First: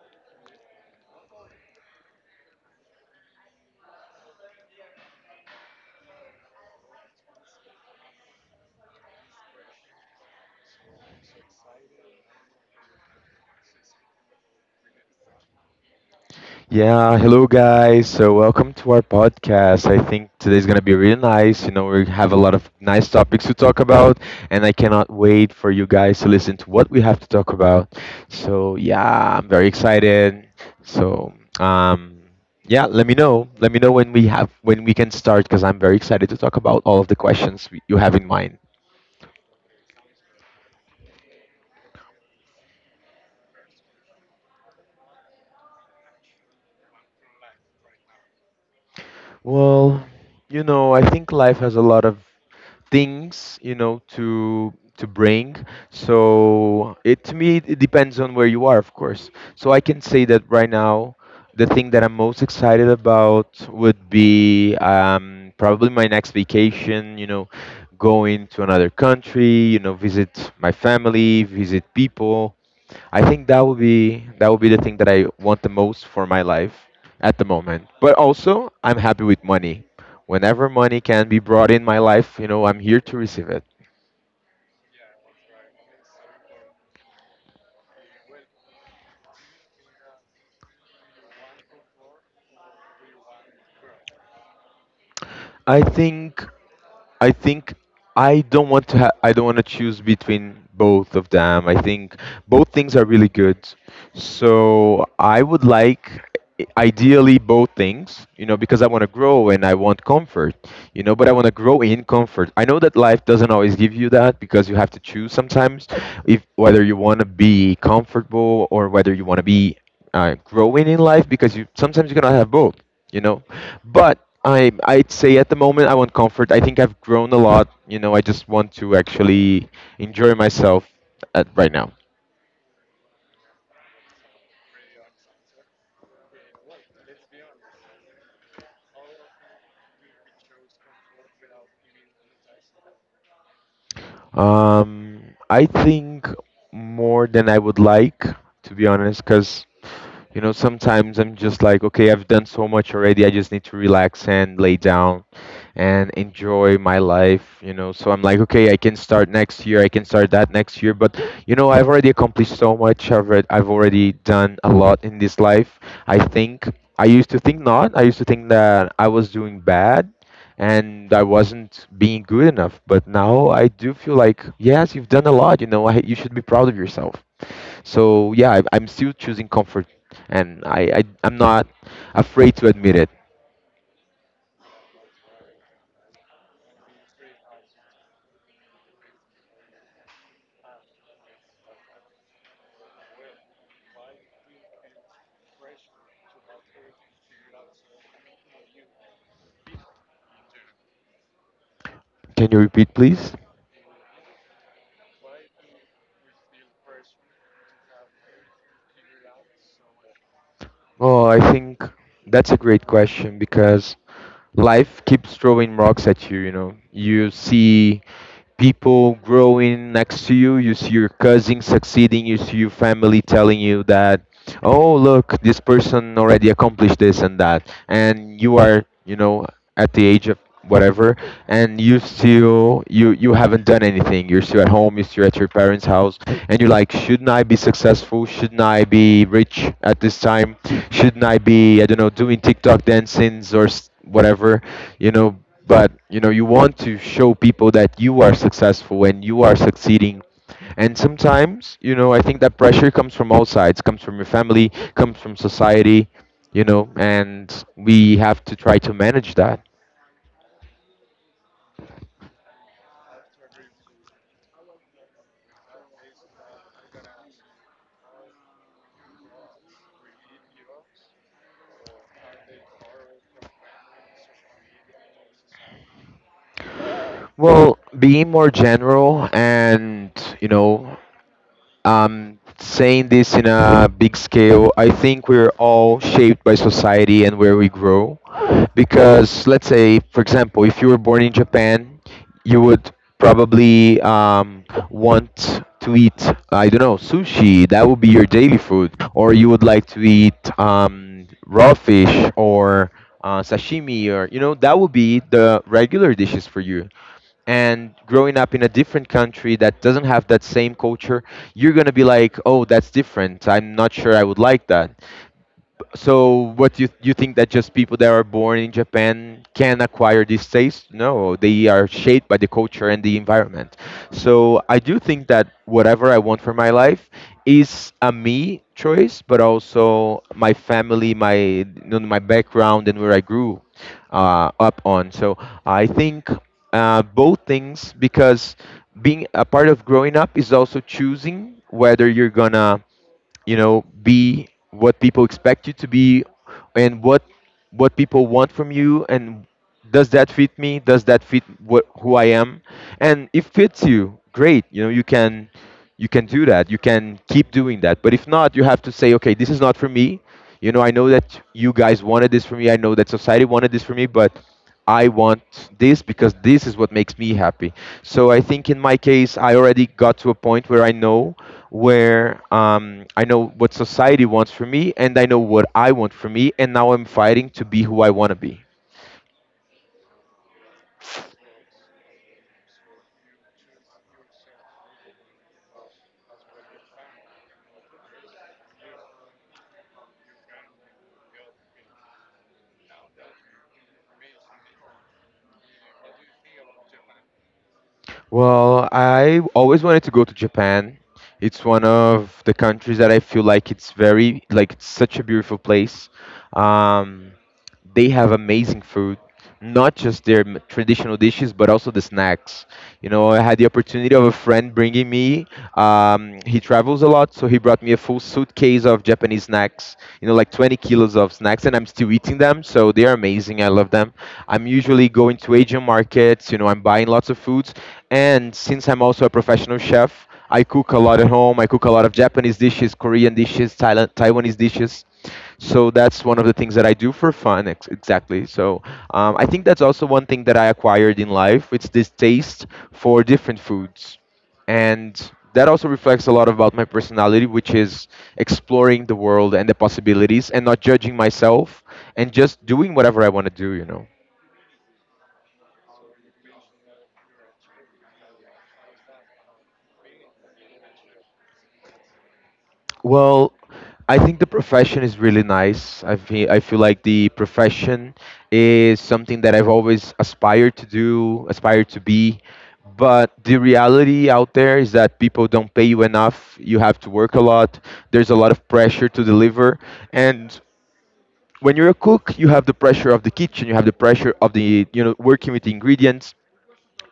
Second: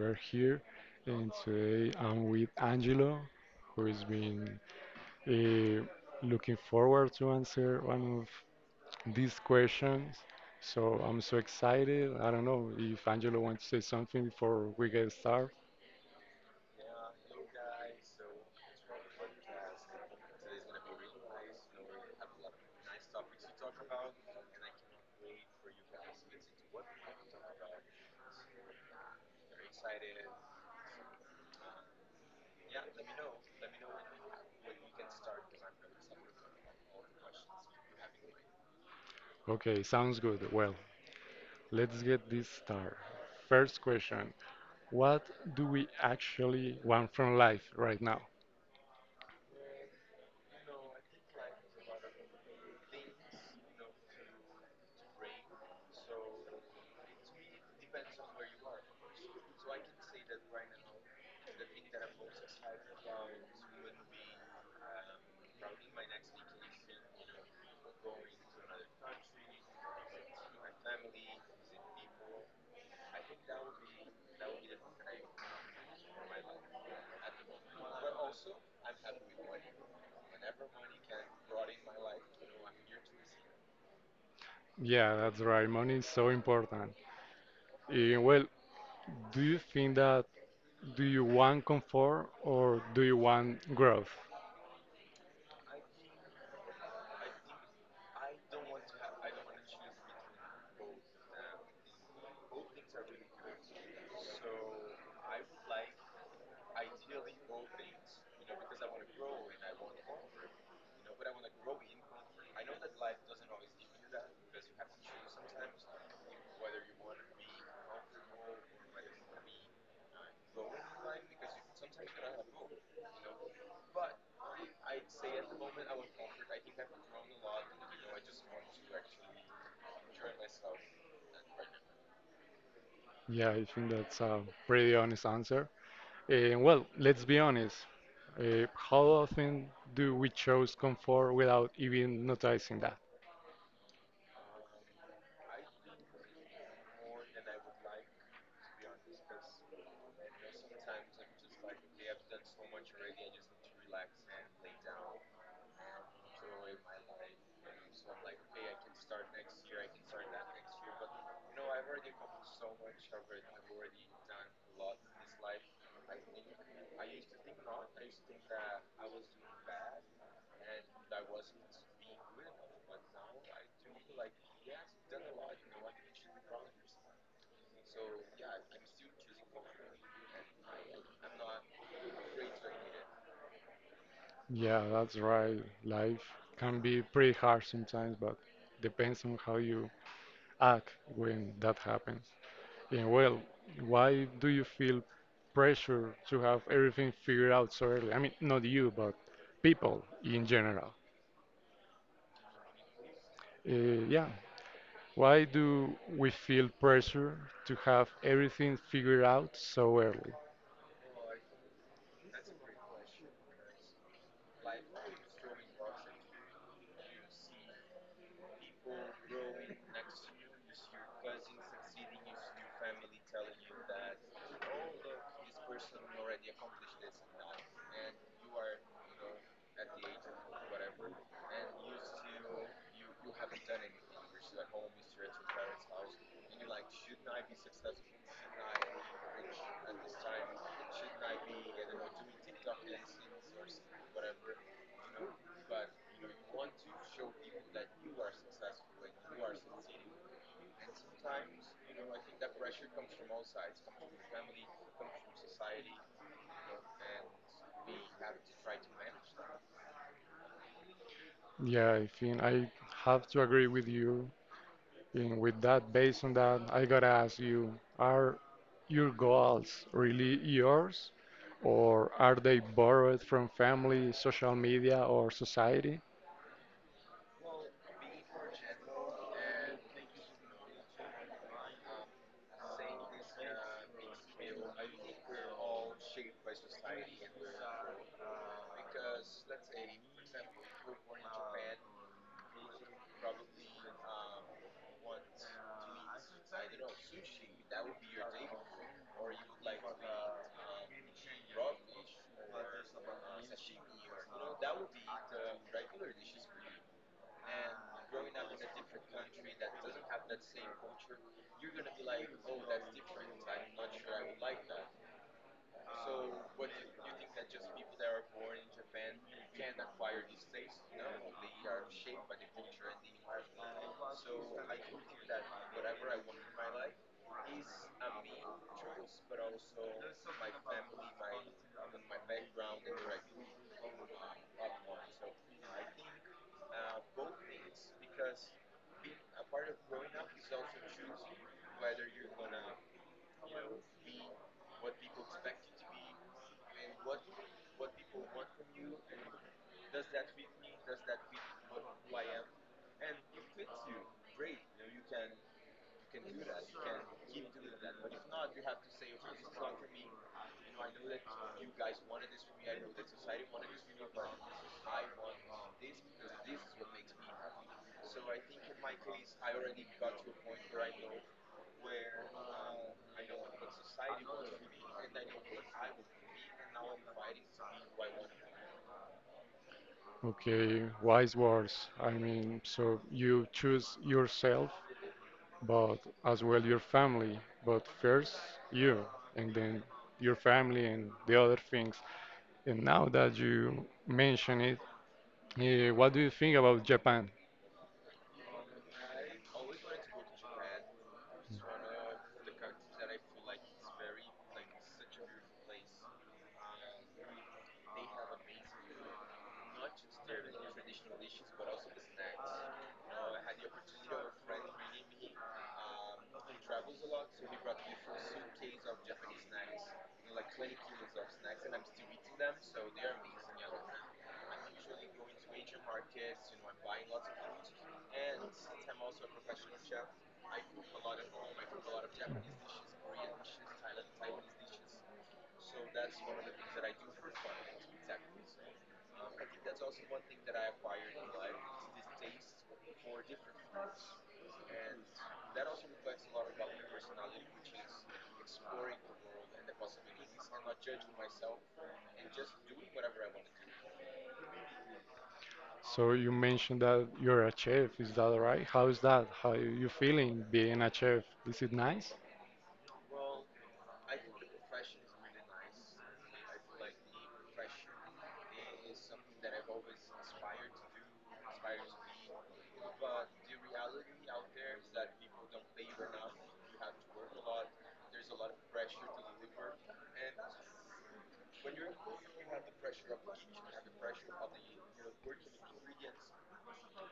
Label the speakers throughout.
Speaker 1: we're here, and today I'm with Angelo, who has been uh, looking forward to answer one of these questions. So I'm so excited. I don't know if Angelo wants to say something before we get started.
Speaker 2: Yeah, hello guys. So welcome to our podcast. I think today's gonna be really nice. You know, we have a lot of nice topics to talk about, and I cannot wait for you guys to listen to what we have to talk about. So yeah, I'm very excited. So um, yeah, let me know. Let me know when we can start because I'm very excited to talk about all of the questions you have in mind.
Speaker 1: Okay, sounds good. Well, let's get this started. First question: what do we actually want from life right now?
Speaker 2: Well, you know, I think life has a lot of things, you know, to bring. So it to me, it depends on where you are, of course. So I can say that right now the thing that I'm most excited about would be probably my next vacation, you know, going to another country, you know, visit my family, visit people. I think that would be the thing that I want the most for my life at the moment. But also, I'm happy with money. Whenever money can be brought in my life, you know, I'm here to receive it.
Speaker 1: Yeah, that's right. Money is so important. Eh, well, Do you think that do you want comfort or do you want growth?
Speaker 2: I think I think I don't want to choose between both of them. I think both things are really good. So I would like ideally both things, you know, because I want to grow and I want comfort, you know, but I want to grow in comfort. I know that life doesn't always give you that because you have to choose sometimes if whether you want to be comfortable or whether you want to be growing in life, because you sometimes you cannot have both, you know. But I'd say at the moment I want comfort. I think I've grown a lot, you know. I just want to actually enjoy myself at right now.
Speaker 1: Yeah, I think that's a pretty honest answer. And well, let's be honest. How often do we choose comfort without even noticing that?
Speaker 2: Um, I think more than I would like, to be honest, because you know sometimes I'm just like, okay, I've done so much already. I just need to relax and lay down and enjoy my life. You know, so I'm like, okay, I can start next year. I can start that next year. But you know, I've already accomplished so much. I've read, I've already done a lot in this life. I think I used to think not. I used to think that I was doing bad and I wasn't being good enough. But now I do feel like, yes, you've done a lot. You know, you should be proud of yourself. So yeah, I'm still choosing comfort, and I'm not afraid to admit it.
Speaker 1: Yeah, that's right. Life can be pretty hard sometimes, but depends on how you act when that happens. Yeah, well, why do you feel pressure to have everything figured out so early? I mean, not you, but people in general.
Speaker 2: Can you repeat, please?
Speaker 1: Yeah, why do we feel pressure to have everything figured out so early?
Speaker 2: Oh, I think that's a great question because life keeps throwing rocks at you. You know, you see people growing next to you. You see your cousin succeeding. You see your family telling you that, oh, look, this person already accomplished this and that. And you are, you know, at the age of whatever, and you haven't done anything. You're still at home, you're still at your parents house, and you're like, shouldn't I be successful? Shouldn't I be rich at this time? Shouldn't I be, I don't know, doing TikTok dancings or whatever, you know. But you know, you want to show people that you are successful and you are succeeding. And sometimes, you know, I think that pressure comes from all sides, comes from your family, comes from society, you know, and we have to try to manage that.
Speaker 1: Yeah, I think I have to agree with you. And with that, based on that, I gotta ask you, are your goals really yours? Or are they borrowed from family, social media, or society?
Speaker 2: Well, being more general, and, you know, saying this in a big scale, I think we're all shaped by society and where we grow. Because, let's say, for example, if you were born in Japan, you would probably want to eat, I don't know, sushi. That would be your daily food. Or you would like to eat raw fish or sashimi, or, you know, that would be the regular dishes for you. And growing up in a different country that doesn't have that same culture, you're going to be like, oh, that's different, I'm not sure I would like that. So, what do you think, that just people that are born in Japan can acquire these tastes? No, they are shaped by the culture and the environment. So, I do think that whatever I want for my life is a me choice, but also my family, my background, and where I grew up on. So, I think both things, because being a part of growing up is also choosing whether you're gonna, you know, be what people expect you to be, and what people want from you, and does that fit me, does that fit what who I am. And if fits you great, you know, you can do that, you can keep doing that. But if not, you have to say, okay, this is not for me. You know, I know that you guys wanted this for me, I know that society wanted this for me, but I want this because this is what makes me happy. So I think in my case, I already got to a point where I know what society wants for me, and I know what I want for me, and now I'm fighting to be who I want to be.
Speaker 1: Okay, wise words. I mean, so you choose yourself, but as well your family. But first you, and then your family and the other things. And now that you mention it, eh, what do you think about Japan?
Speaker 2: Well, I always wanted to go to Japan. It's one of the countries that I feel like it's very like it's such a beautiful place. Um, They have amazing food, not just their traditional dishes, but also the snacks. You know, I had the opportunity of a friend bringing me. He travels a lot, so he brought me a full suitcase of Japanese snacks. You know, like 20 kilos of snacks, and I'm still eating them. So they are amazing. I love them. I'm usually going to Asian markets. You know, I'm buying lots of foods, and since I'm also a professional chef. I cook a lot at home. I cook a lot of Japanese dishes, Korean dishes, Thailand, Taiwanese dishes. So that's one of the things that I do for fun. Exactly. So I think that's also one thing that I acquired in life. It's this taste for different foods, and that also reflects a lot about my personality, which is exploring the world and the possibilities, and not judging myself, and just doing whatever I want to do, you know.
Speaker 1: So you mentioned that you're a chef. Is that right? How is that? How are you feeling being a chef? Is it nice?
Speaker 2: Well, I think the profession is really nice. I feel like the profession is something that I've always aspired to do, aspired to be. But the reality out there is that people don't pay you enough. You have to work a lot. There's a lot of pressure to deliver. And when you're a cook, you have the pressure of the kitchen, you have the pressure of the, you know, working with the ingredients.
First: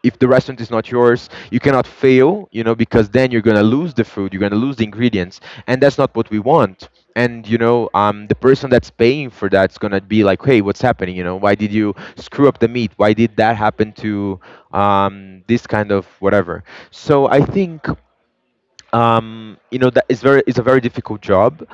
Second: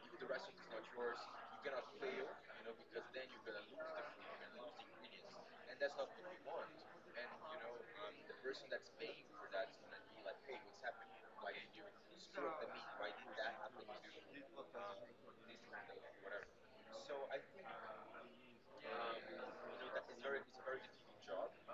Speaker 2: If the restaurant is not yours, you cannot fail, you know, because then you're going to lose the food, you're going to lose the ingredients, and that's not what we want. And, you know, the person that's paying for that's going to be like, hey, what's happening? You know, why did you screw up the meat, why did that happen to this kind of whatever. So I think, you know, that it's a very difficult job,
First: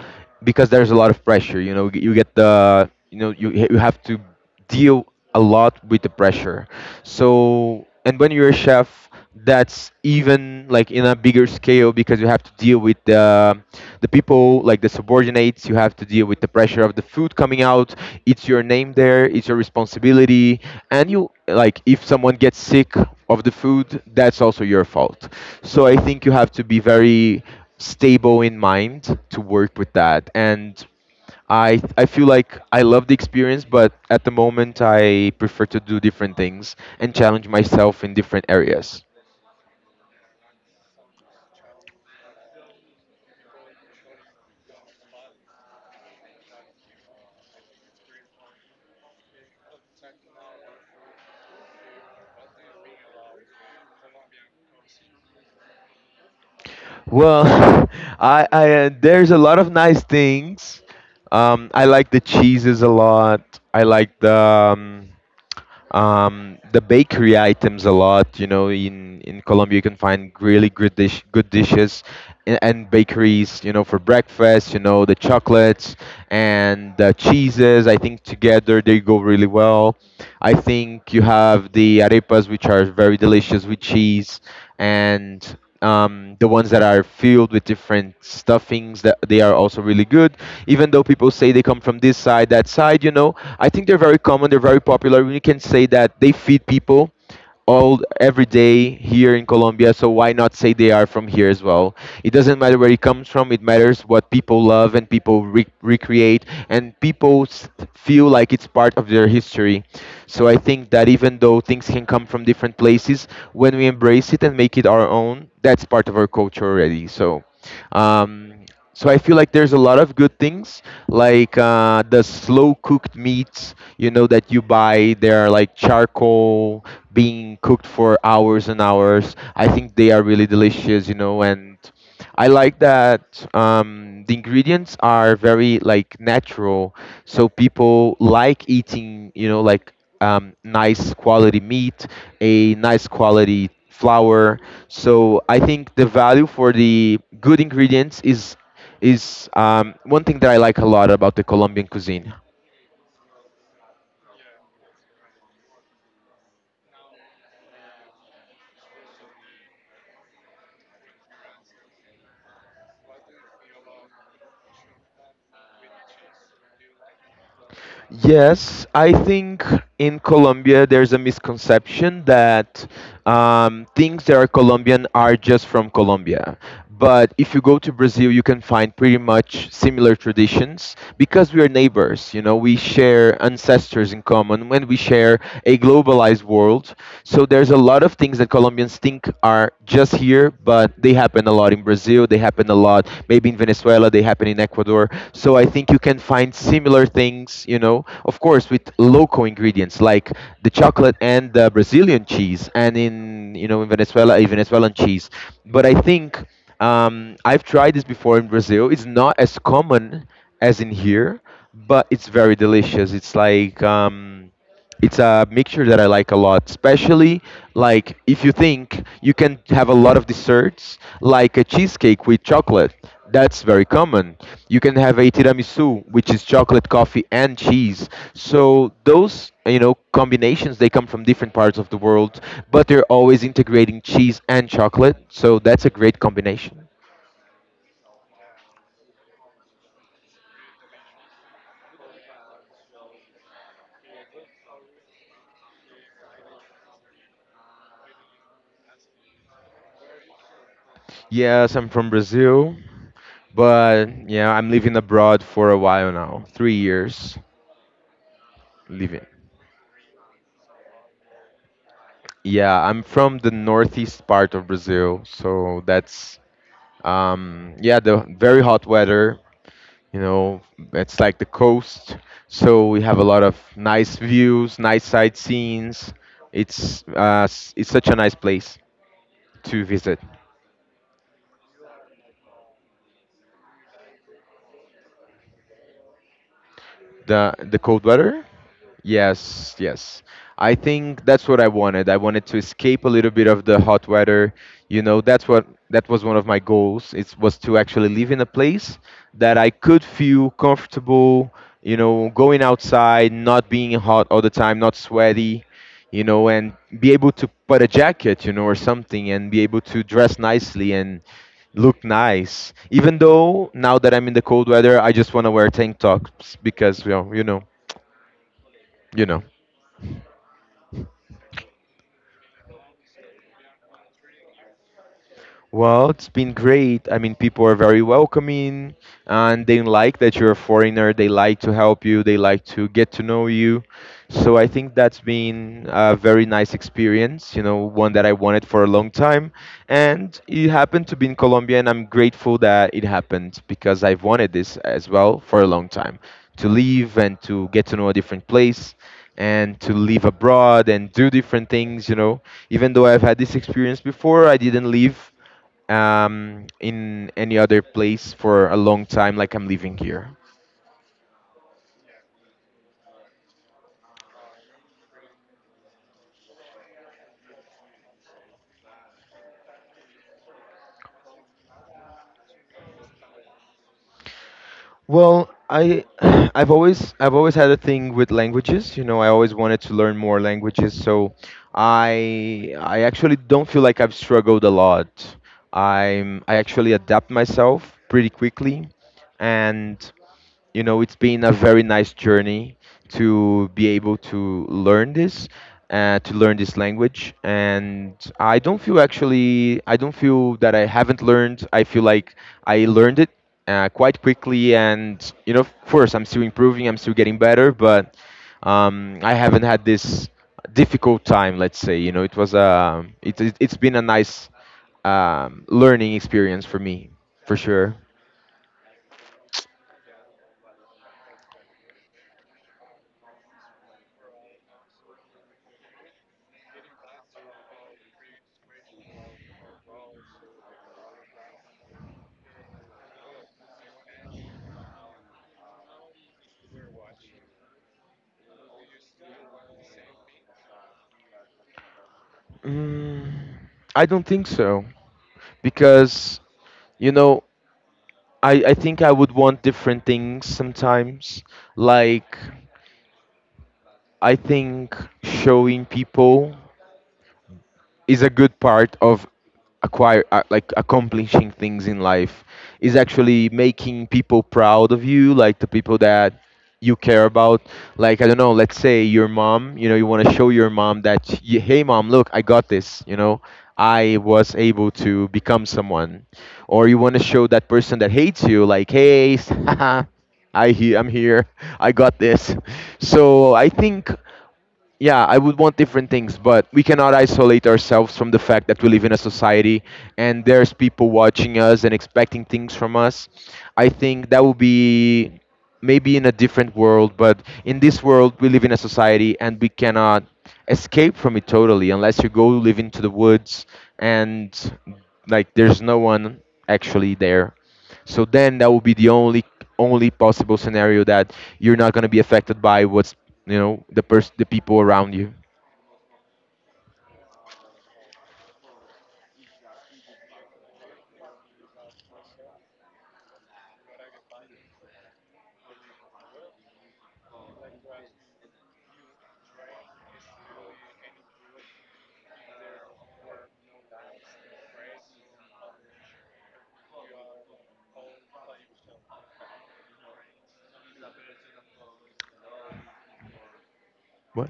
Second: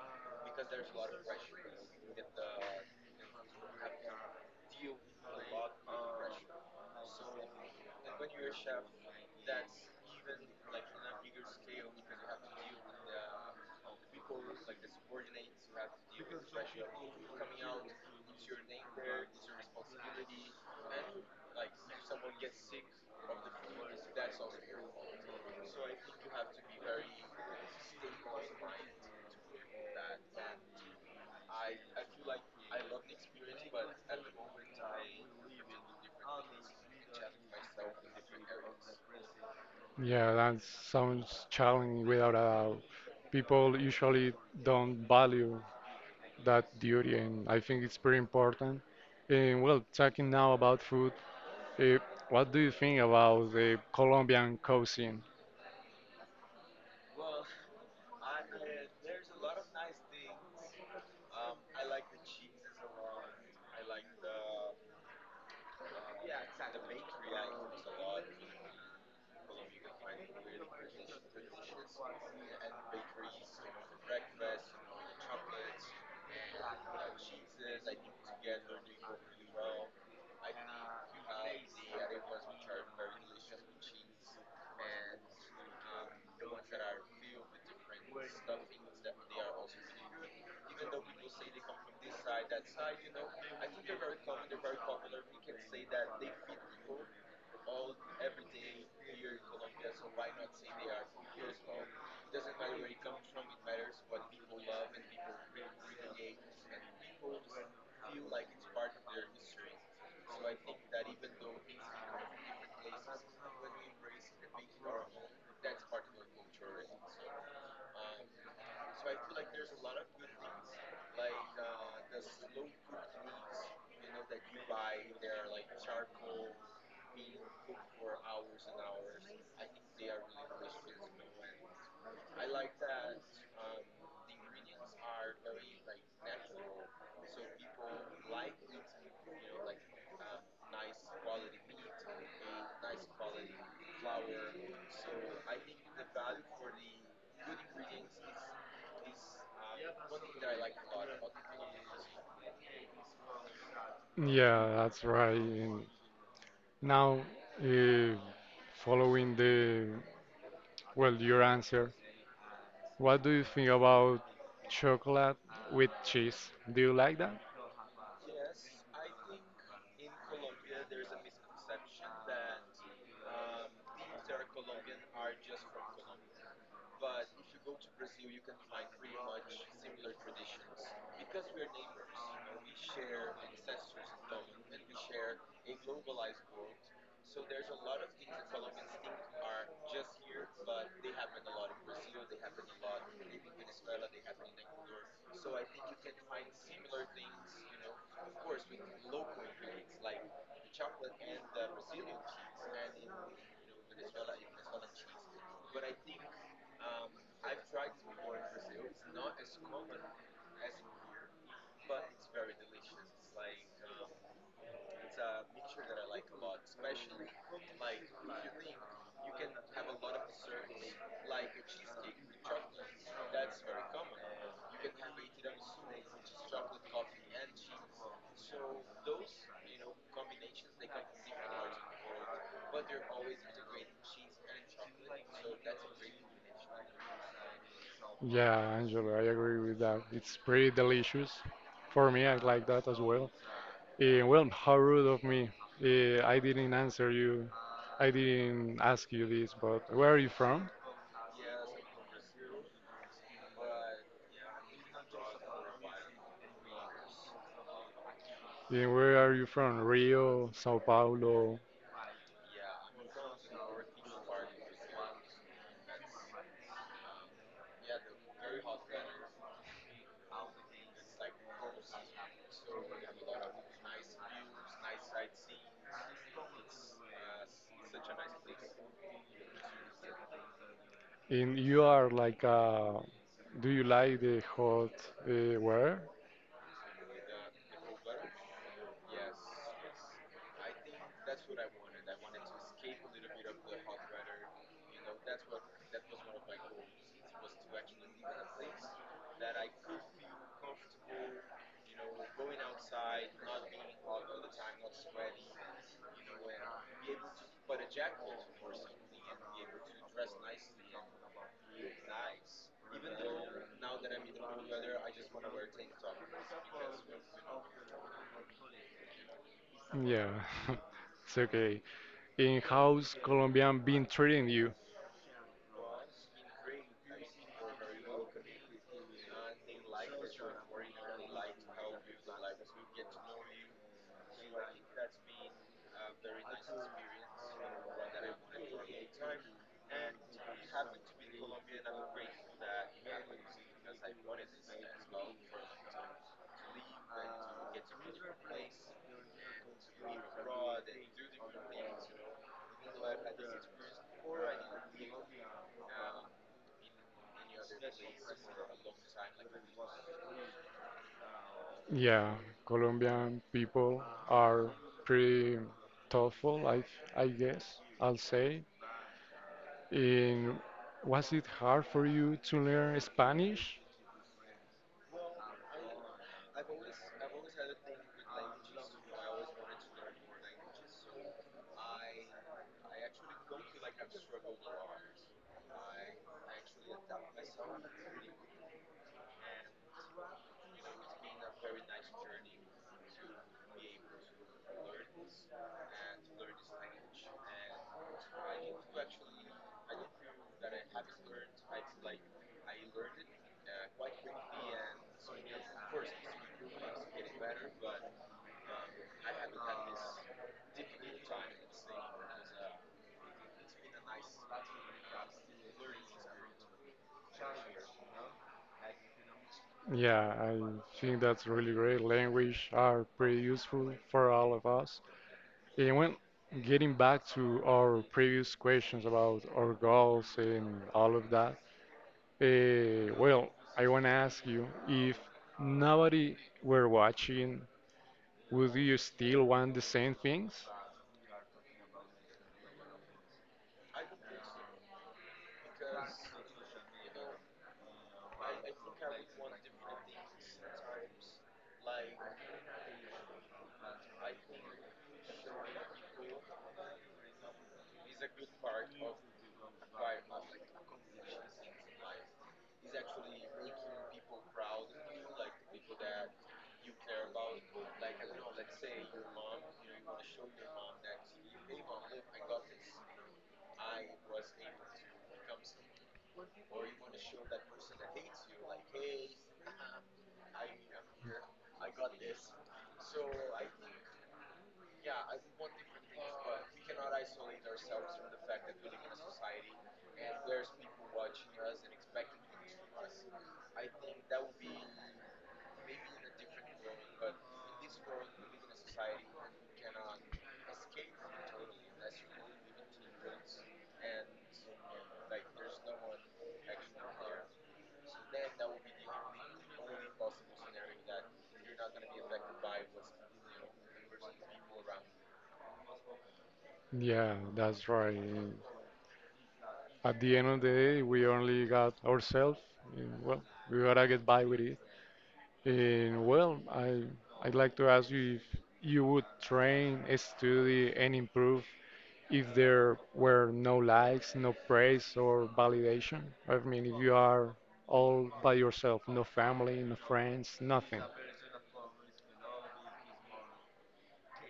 Speaker 2: because there's a lot of pressure, you know. You get the you know you, you have to deal a lot with the pressure. So, and when you're a chef, that's even like in a bigger scale, because you have to deal with the people, like the subordinates. You have to deal with the pressure of the food coming out. It's your name there. It's your responsibility. And you like, if someone gets sick of the food, that's also your fault. So I think you have to be very stable in mind to work with that. And I feel like I love the experience, but at the moment I prefer to do different things and challenge myself in different areas.
Speaker 1: Yeah, that sounds challenging without a doubt. People usually don't value that duty, and I think it's pretty important. And well, talking now about food, uh, what do you think about the Colombian cuisine?
Speaker 2: Well, I there's a lot of nice things. I like the cheeses a lot. I like the bakery items a lot. You know, in Colombia you can find really good dishes and bakeries. You know, for breakfast. You know, the chocolates and the cheeses. I think together they go really well. I think you have the arepas, which are very delicious with cheese and the ones that are filled with different stuffings that they are also really good, even though people say they come from this side, that side, you know. I think they're very common, they're very popular. We can say that they feed people all every day here in Colombia, so why not say they are from here as well? It doesn't matter where it comes from. It matters what people love and people recreate, and feel like it's part of their history. So I think that even though things can come from different places, when we embrace it and make it our own, that's part of our culture already. So. Um, so I feel like there's a lot of good things, like the slow cooked meats, you know, that you buy. They are like charcoal, being cooked for hours and hours. I think they are really delicious, you know, and I like that the ingredients are very like natural, so people like eating, you know, like nice quality meat, a nice quality flour. So I think the value for the good ingredients is one thing that I like a lot about the Colombian cuisine.
Speaker 1: Yeah, that's right. And now, uh, following the well, your answer, what do you think about chocolate with cheese? Do you like that?
Speaker 2: Yes, I think in Colombia there's a misconception that things that are Colombian are just from Colombia. But if you go to Brazil, you can find pretty much similar traditions because we are neighbors. You know, we share ancestors in common when we share a globalized world. So there's a lot of things that Colombians think are just here, but they have happen a lot in Brazil, they happen a lot maybe in Venezuela, they happen in Ecuador. So I think you can find similar things, you know, of course with local ingredients like the chocolate and the Brazilian cheese, and in, you know, in Venezuela a Venezuelan cheese. But I think I've tried this before in Brazil. It's not as common as in here, but it's very delicious. It's like it's a mixture that I like a lot, especially like if you think you can have a lot of desserts, like a cheesecake with chocolate. That's very common. You can have a tiramisu, which is chocolate, coffee, and cheese. So those, you know, combinations they come from different parts of the world, but they're always integrating cheese and chocolate. So that's a great combination.
Speaker 1: Yeah, Angela, I agree with that. It's pretty delicious. For me, I like that as well. Eh, well, how rude of me. Eh, I didn't answer you. I didn't ask you this, but where are you from?
Speaker 2: Yes, I'm from Brazil, but yeah, I'm living abroad for a while now, 3 years
Speaker 1: Eh, where
Speaker 2: living.
Speaker 1: are you from? Rio, Sao Paulo?
Speaker 2: Yeah, I'm from the northeast part of Brazil, so that's yeah, the very hot weather, you know, it's like the coast, so we have a lot of nice views, nice sightseeing. It's it's such a nice place to visit.
Speaker 1: And you are like, do you like the hot weather?
Speaker 2: The cold weather? Yes, yes. I think that's what I wanted. I wanted to escape a little bit of the hot weather. You know, that's what that was one of my goals. It was to actually live in a place that I could feel comfortable, you know, going outside, not being hot all the time, not sweaty, you know, and be able to put a jacket, you know, or something and be able to dress nicely and look nice. Even though now that I'm in the cold weather, I just want to wear tank tops because, well, you know, you know.
Speaker 1: Yeah, it's okay. And how's Colombian been treating you?
Speaker 2: Well, it's been great. I mean, people are very welcoming and they like that you're a foreigner. They like to help you, they like to get to know you. So I think that's been a very nice experience, you know, one that I wanted for a long time. And it happened to be in Colombia, and I'm grateful that it happened because I've wanted this as well for a long time to leave and to get to know a different place and to live abroad and do different things, you know, even though I've had this experience before, I didn't leave in any other place for a long time, like I'm living here?
Speaker 1: Yeah, Colombian people are pretty thoughtful, I guess, I'll say. And was it hard for you to learn Spanish?
Speaker 2: Well, I I've always had a thing with languages. You know, I always wanted to learn more languages, so I actually don't feel like I've struggled a lot. I actually adapt myself pretty quickly, and you know it's been a very nice journey to be able to learn this language, and I don't feel, actually, I don't feel that I haven't learned. I feel like I learned it quite quickly, and you know, of course I'm still improving, I'm still getting better, but I haven't had this difficult time, let's say. You know, it was it's been a nice learning experience for me, for sure.
Speaker 1: Yeah, I think that's really great. Language are pretty useful for all of us. And when getting back to our previous questions about our goals and all of that, well, I want to ask you if nobody were watching, would you still want the same things?
Speaker 2: Mm, I don't think so, because you know, I think I would want different things sometimes, like I think showing people is a good part of acquire like accomplishing things in life, is actually making people proud of you, like the people that you care about, like I don't know, let's say your mom. You know, you want to show your mom that hey mom, look, I got this, you know, I was able to become someone. Or you want to show that person that hates you, like, hey, haha, I'm here, I got this. So I think, yeah, I would want different things, but we cannot isolate ourselves from the fact that we live in a society and there's people watching us and expecting things from us. I think that would be maybe in a different world, but in this world, we live in a society and we cannot escape from it totally unless you go live into the woods and like there's no one actually there. So then that would be the only only possible scenario that you're not going to be affected by what's, you know, the people around you.
Speaker 1: Yeah, that's right. At the end of the day, we only got ourselves. And, well, we gotta get by with it. And well, I'd like to ask you if you would train, study, and improve if there were no likes, no praise, or validation. I mean, if you are all by yourself, no family, no friends, nothing.
Speaker 2: What?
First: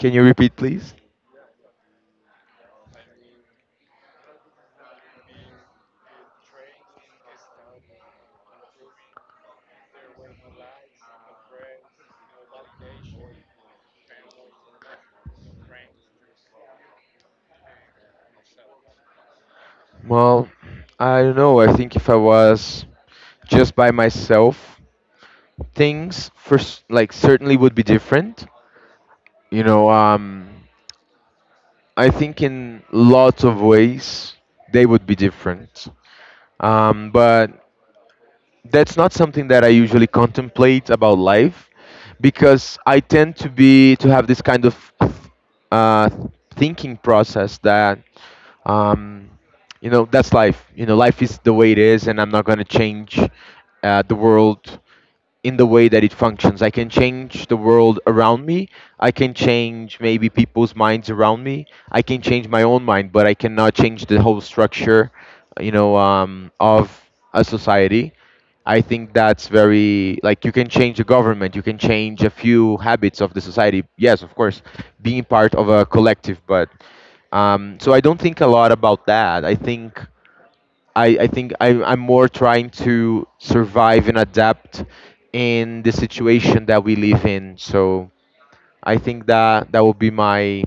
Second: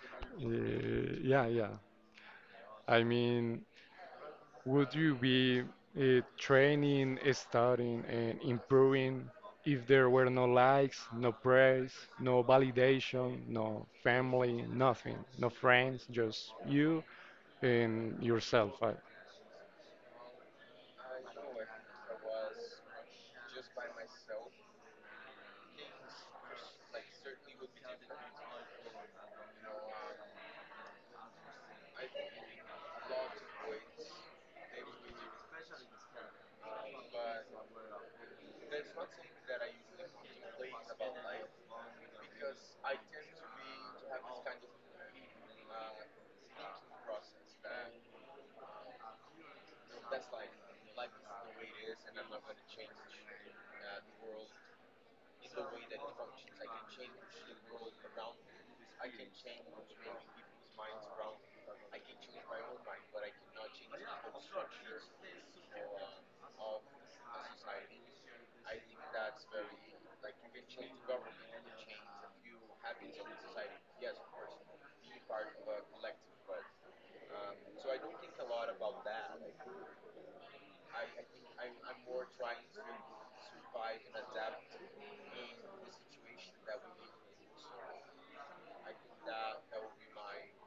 Speaker 2: Can you repeat, please?
Speaker 1: Yeah, yeah. I mean, would you be training, studying, and improving if there were no likes, no praise, no validation, no family, nothing, no friends, just you and yourself? I-
Speaker 2: Well, I don't know. I think if I was just by myself, things first like certainly would be different. You know, I think in lots of ways they would be different. But that's not something that I usually contemplate about life, because I tend to be to have this kind of uh, thinking process that um, you know, that's life. You know, life is the way it is, and I'm not going to change the world in the way that it functions. I can change the world around me. I can change maybe people's minds around me. I can change my own mind, but I cannot change the whole structure, you know, of a society. I think that's very like you can change the government, you can change a few habits of the society. Yes, of course, being part of a collective, but so I don't think a lot about that. I think I think I'm more trying to survive and adapt in the situation that we live in. So I think that that would be my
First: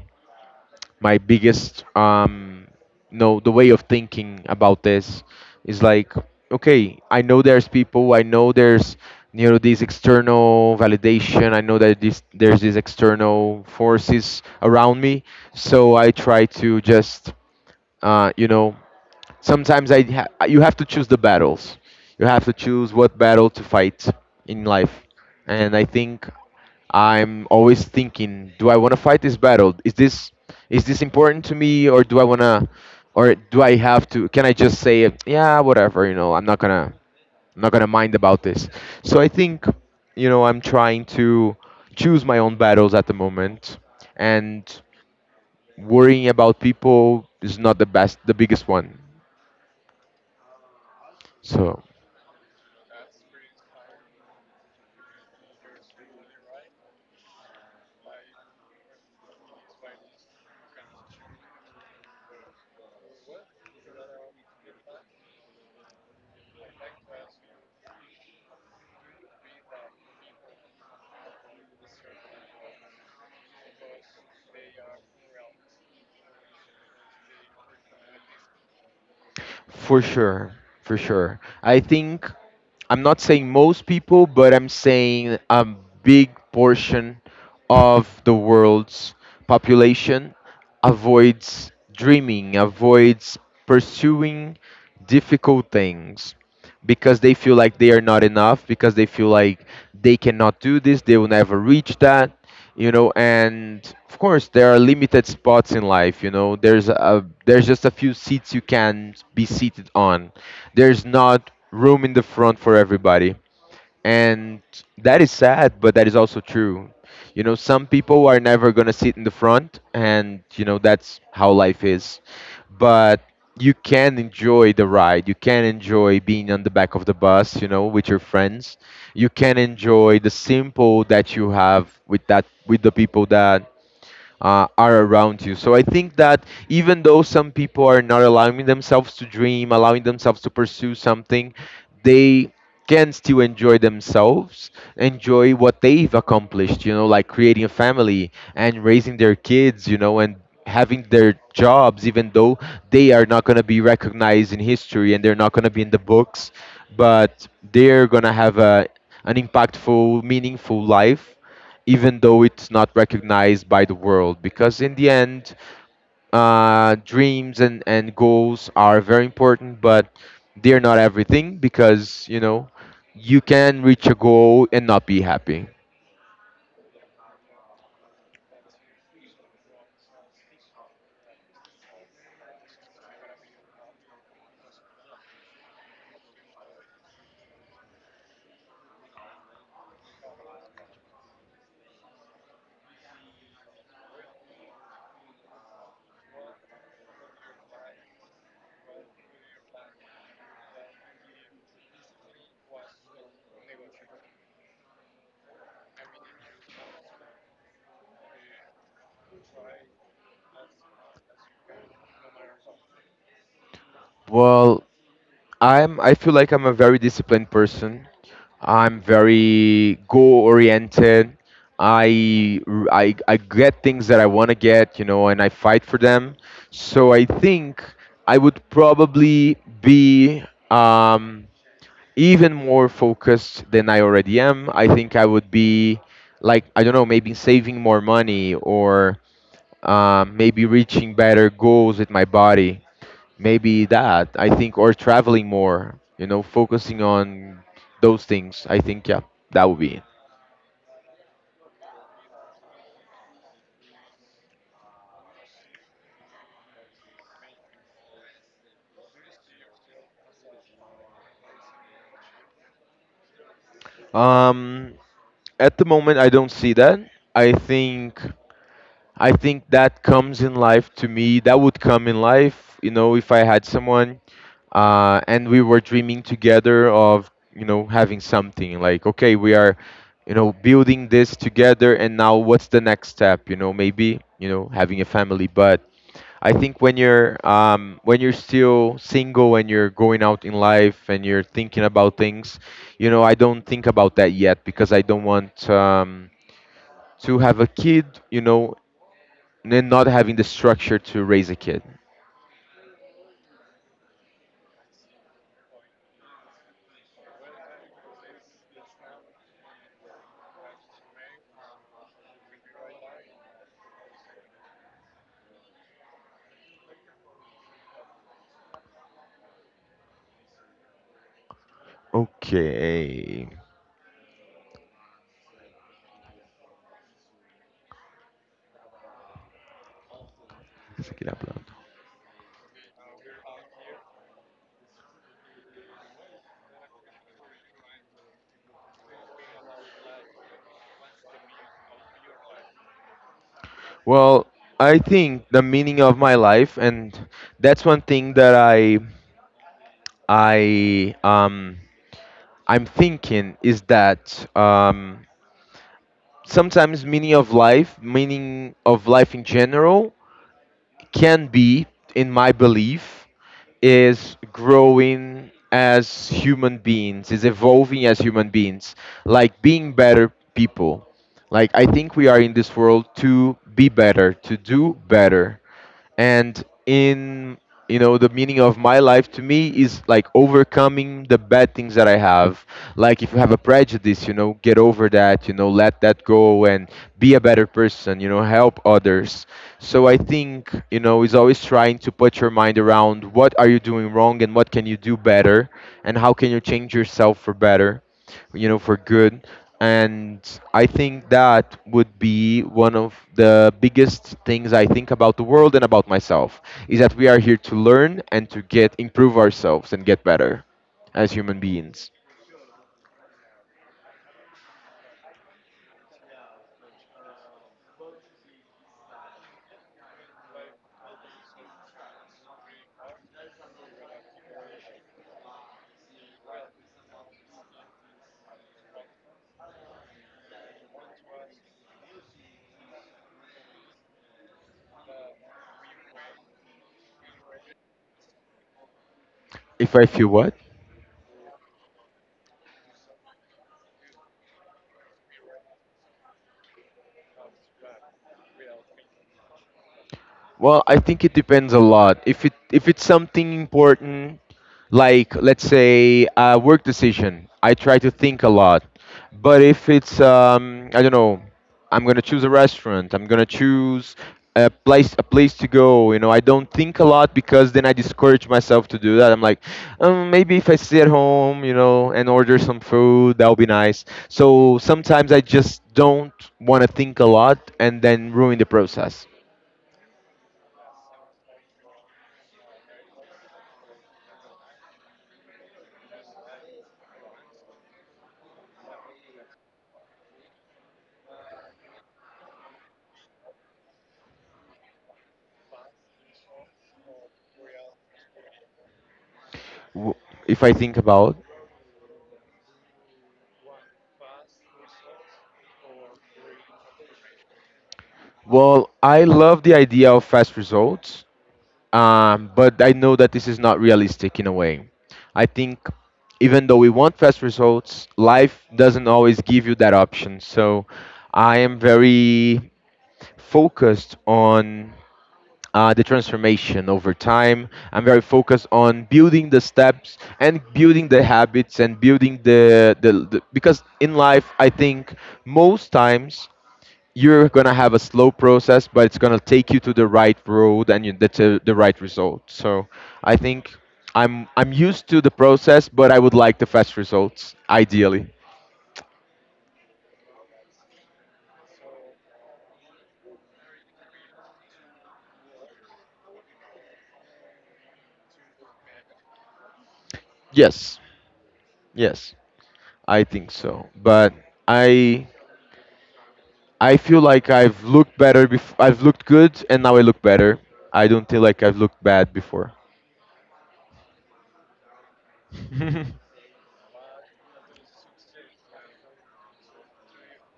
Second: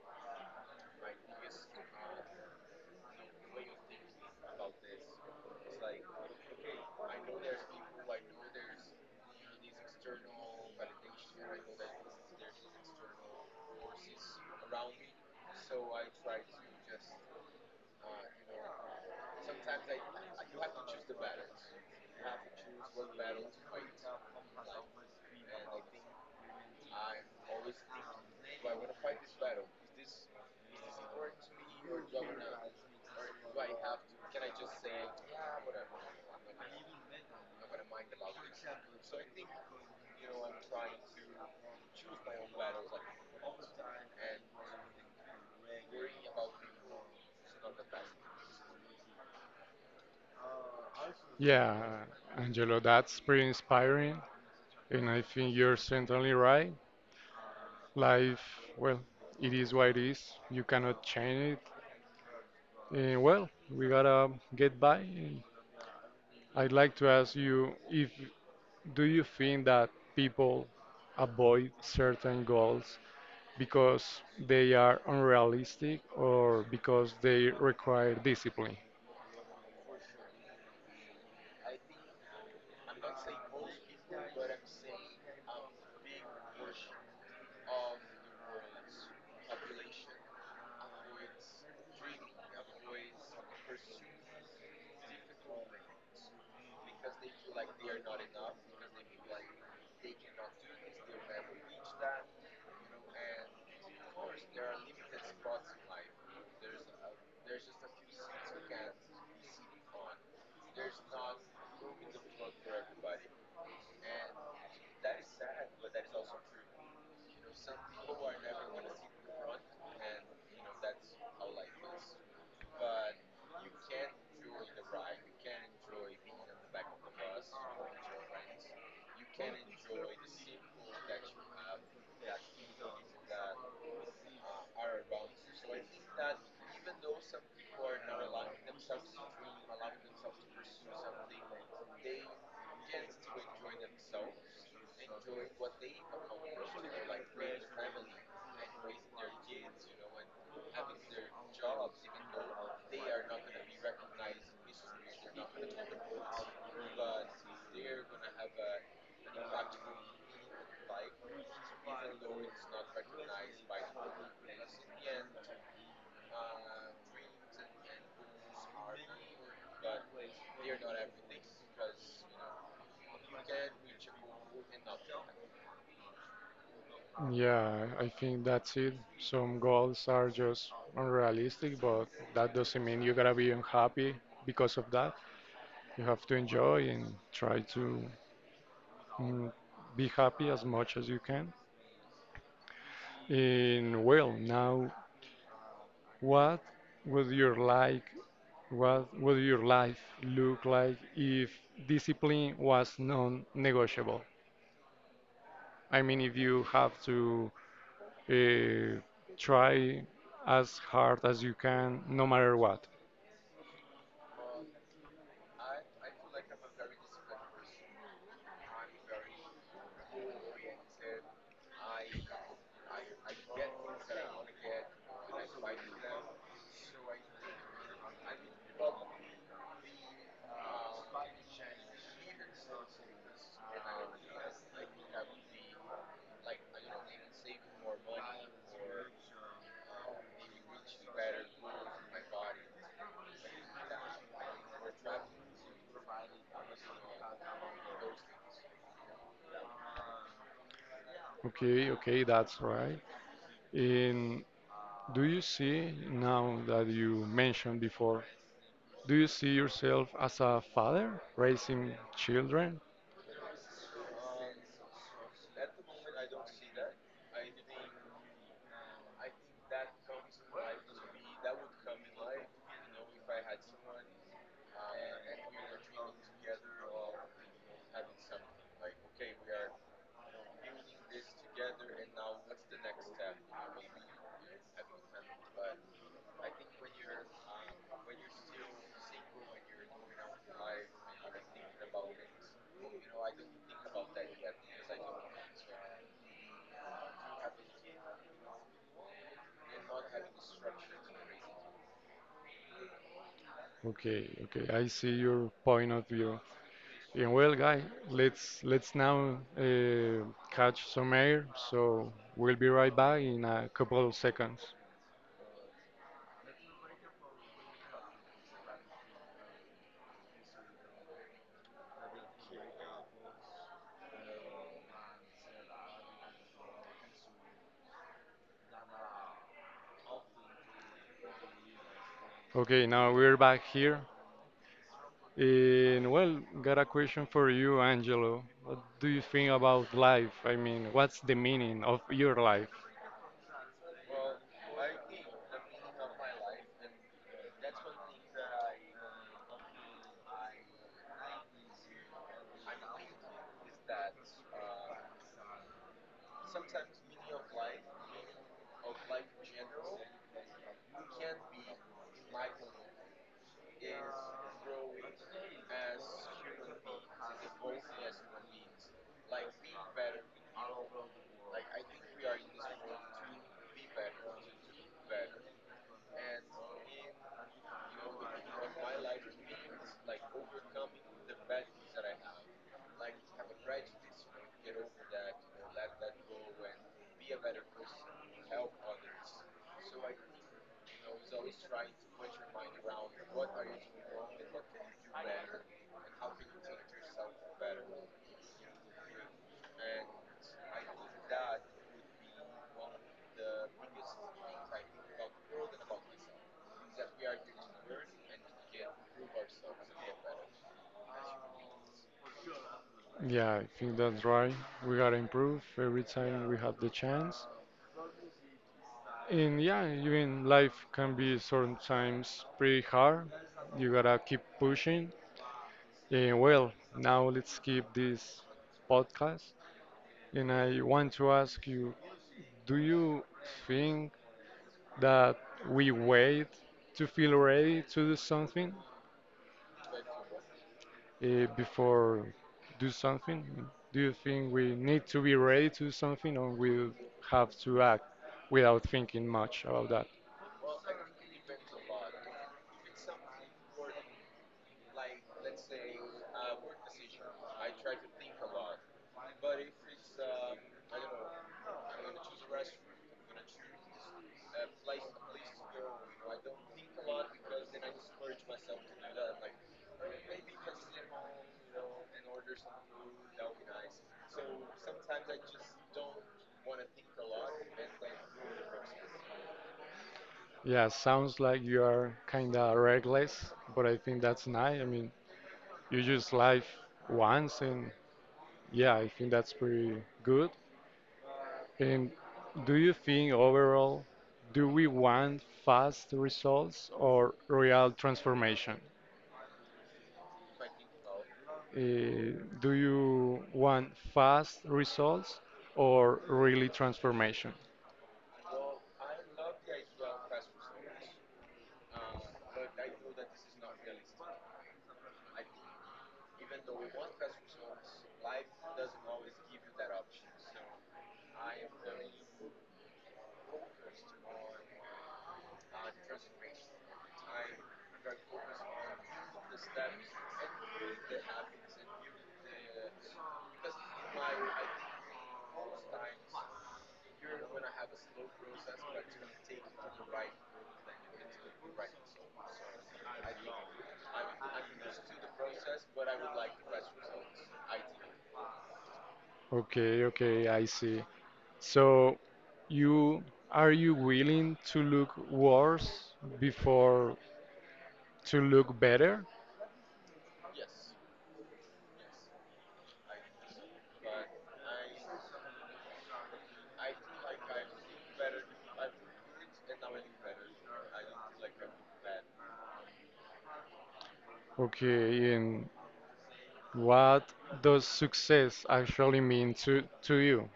Speaker 2: my biggest no, the way of thinking about this is like, okay, I know there's people, I know there's, you know, this external validation, I know that this there's these external forces around me, so I try to just you know. Sometimes you have to choose the battles. You have to choose what battle to fight in life. And I think I'm always thinking, do I want to fight this battle? Is this important to me, or do I wanna, or do I have to? Can I just say, yeah, whatever, you know, I'm not gonna mind about this. So I think, you know, I'm trying to choose my own battles at the moment, and worrying about people is not the best, the biggest one. So.
Speaker 1: yeah, Angelo, that's pretty inspiring, and I think you're certainly right. Life, well, it is what it is. You cannot change it. And well, we gotta get by. And I'd like to ask you if do you think that people avoid certain goals because they are unrealistic or because they require discipline?
Speaker 2: For sure, for sure. I think I'm not saying most people, but I'm saying a big portion of the world's population avoids dreaming, avoids pursuing difficult things because they feel like they are not enough, because they feel like they cannot do this, they will never reach that, you know. And of course, there are limited spots in life, you know. There's a there's just a few seats you can be seated on. There's not room in the front for everybody, and that is sad, but that is also true. You know, some people are never going to sit in the front and you know that's how life is, but you can enjoy the ride, you can enjoy being on the back of the bus, you know, with your friends. You can enjoy the simple that you have with that with the people that are around you. So I think that even though some people are not allowing themselves to dream, allowing themselves to pursue something, they can still enjoy themselves, enjoy what they've accomplished, you know, like creating a family and raising their kids, you know, and having their jobs, even though they are not going to be recognized in history and they're not going to be in the books, but they're going to have a, an impactful, meaningful life even though it's not recognized by the world because in the end dreams and goals are very important, but they're not everything because, you know, you can reach a goal and not be happy.
Speaker 1: Yeah, I think that's it. Some goals are just unrealistic, but that doesn't mean you gotta be unhappy because of that. You have to enjoy and try to mm, be happy as much as you can. And well, now, what would you like what would your life look like if discipline was non-negotiable? I mean, if you have to uh, try as hard as you can, no matter what.
Speaker 2: Well, I feel like I'm a very disciplined person. I'm very goal oriented. I get things that I want to get, you know, and I fight for them. So I think I would probably be um, even more focused than I already am. I think I would be, like, I don't know, maybe saving more money, or maybe reaching better goals with my body, maybe. That I think, or traveling more, you know, focusing on those things, I think. Yeah, that would be it.
Speaker 1: Okay, okay, that's right. And do you see, now that you mentioned before, do you see yourself as a father raising children?
Speaker 2: um at the moment, I don't see that. I think i think that comes in life. To me, that would come in life, you know, if I had someone, and we were dreaming together of, you know, having something like, okay, we are, you know, building this together, and now what's the next step, you know, maybe, you know, having a family. But I think when you're still single and you're going out in life and you're thinking about things, you know, I don't think about that yet because I don't want, to have a kid, you know, and then not having the structure to raise a kid.
Speaker 1: Okay, okay, I see your point of view. And well, guy, let's now catch some air. So we'll be right back in a couple of seconds.
Speaker 2: Okay. Essa aqui dá pra outro.
Speaker 1: Okay, now we're back here. And well, got a question for you, Angelo. What do you think about life? I mean, what's the meaning of your life?
Speaker 2: Well, I think the meaning of my life, and that's one thing that I um I'm thinking, is that, um, sometimes meaning of life in general, can be, in my belief, is growing as human beings, is evolving as human beings, like being better people. Like, I think we are in this world to be better, to do better, and, in, you know, the meaning of my life to me is like overcoming the bad things that I have. Like, if you have a prejudice, you know, get over that, you know, let that go and be a better person, you know, help others. So I think, you know, is always trying to put your mind around what are you doing wrong and what can you do better, and how can you change yourself for better, you know, for good. And I think that would be one of the biggest things I think about the world and about myself, is that we are here to learn and to get improve ourselves and get better as human beings.
Speaker 1: Yeah, I think that's right. We gotta improve every time we have the chance. And yeah, even life can be sometimes pretty hard. You gotta keep pushing. Eh, well, now let's keep this podcast. And I want to ask you do you think that we wait to feel ready to do something
Speaker 2: If I feel what?
Speaker 1: uh, before do something? Do you think we need to be ready to do something or we have to act without thinking much about that?
Speaker 2: Well, I think it depends a lot. If it's something important, like, let's say, a work decision, I try to think a lot. But if it's, I don't know, I'm gonna choose a restaurant. I'm gonna choose a place to go. You know, I don't think a lot because then I discourage myself to do that. I'm like, maybe if I stay at home, you know, and order some food, that'll be nice. So sometimes I just don't want to think a lot and then ruin the process.
Speaker 1: Yeah, sounds like you are kind of reckless, but I think that's nice. I mean, you just live once. And yeah, I think that's pretty good. And do you think overall, do we want fast results or real transformation?
Speaker 2: w- if I think about.
Speaker 1: Uh, do you want fast results or really transformation?
Speaker 2: Well, I love the idea of fast results, but I know that this is not realistic in a way. I think even though we want fast results, life doesn't always give you that option. So I am very focused on the transformation over time. I'm very focused on building the steps and building the habits and building the because in life I think most times you're gonna have a slow process, but it's gonna take you to the right road and you, that's a, the right result. So I think I'm used to the process, but I would like the fast results ideally.
Speaker 1: Okay, okay, I see. So you are you willing to look worse before to look better?
Speaker 2: Yes, yes, I think so. But I I feel like I've looked better. I've looked good, and now I look better. I don't feel like I've looked bad before.
Speaker 1: Okay, and what does success actually mean to you?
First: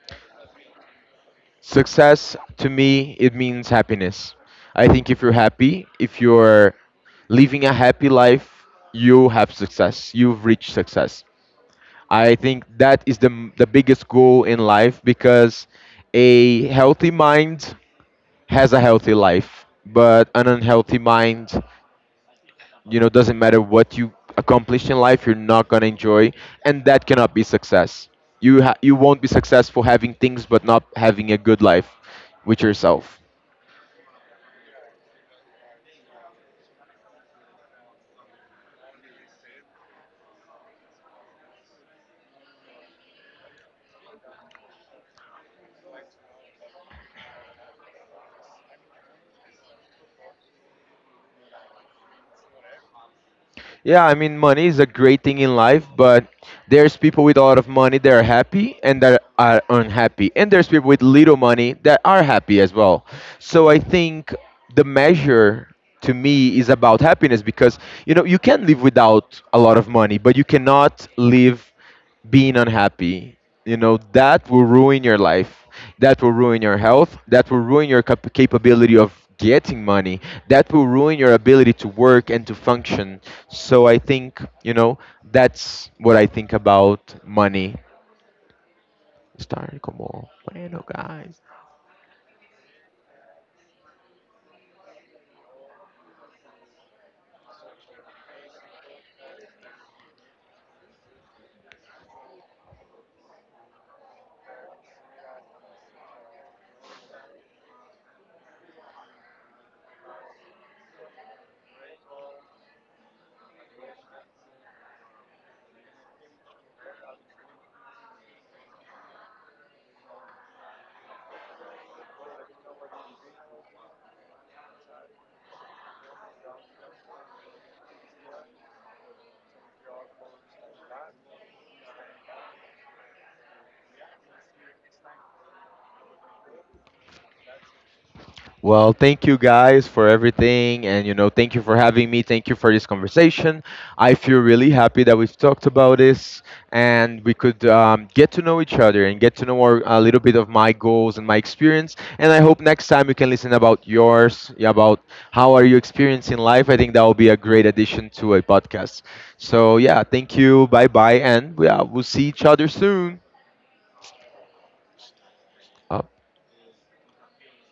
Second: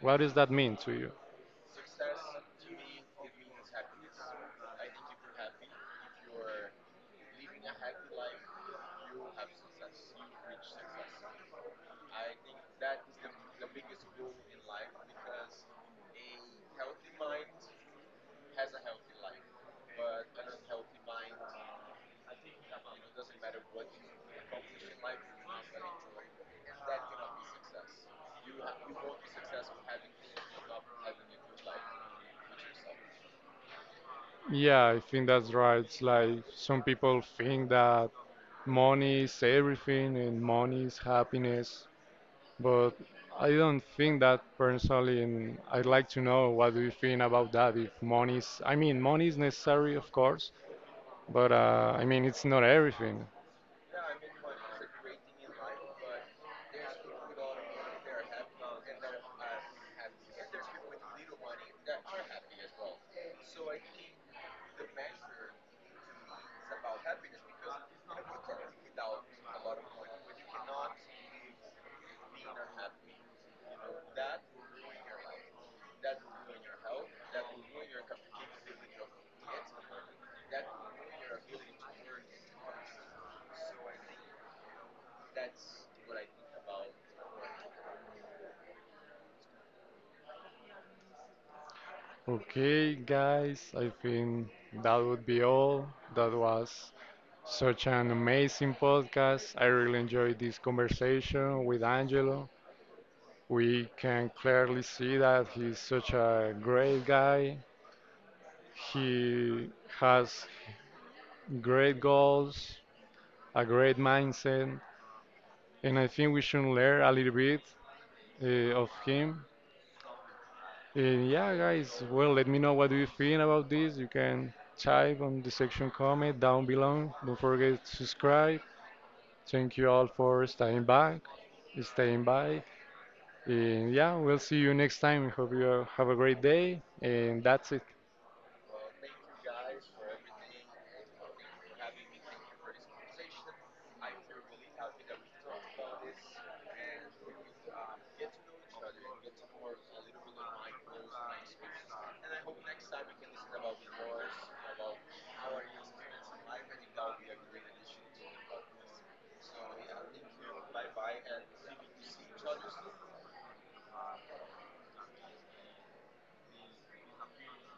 Speaker 1: What does that mean to you?
Speaker 2: Success to me, it means happiness. I think if you're happy, if you're living a happy life, you have success. You've reached success. I think that is the biggest goal in life because a healthy mind has a healthy life, but an unhealthy mind, you know, doesn't matter what you accomplish in life, you're not gonna enjoy, and that cannot be success. You won't be successful having things but not having a good life with yourself.
Speaker 1: Yeah, I think that's right. It's like some people think that money is everything and money is happiness, but I don't think that personally, and I'd like to know what do you think about that? If money is, I mean, money is necessary, of course, but I mean, it's not everything.
Speaker 2: Yeah, I mean, money is a great thing in life, but there's people with a lot of money that are happy and that are unhappy. And there's people with little money that are happy as well. So I think the measure to me is about happiness because, you know, you can live without a lot of money, but you cannot live being unhappy. You know, that will ruin your life. That will ruin your health. That will ruin your capability of getting money. That will ruin your ability to work and to function. So I think, you know, that's what I think about money. Start como, bueno, guys.
Speaker 1: Okay, guys, I think that would be all. That was such an amazing podcast. I really enjoyed this conversation with Angelo. We can clearly see that he's such a great guy. He has great goals, a great mindset, and I think we should learn a little bit of him. And yeah, guys, well, let me know what do you think about this. You can type on the section comment down below. Don't forget to subscribe. Thank you all for staying by. And yeah, we'll see you next time. Hope you have a great day. And that's it.
Speaker 2: Well, thank you guys for everything. And, you know, thank you for having me. Thank you for this conversation. I feel really happy that we've talked about this and we could, get to know each other and get to know our, a little bit of my goals and my experience. And I hope next time you can listen about yours, yeah, about how are you experiencing life. I think that will be a great addition to a podcast. So, yeah, thank you. Bye bye. And yeah, we'll see each other soon. Uh,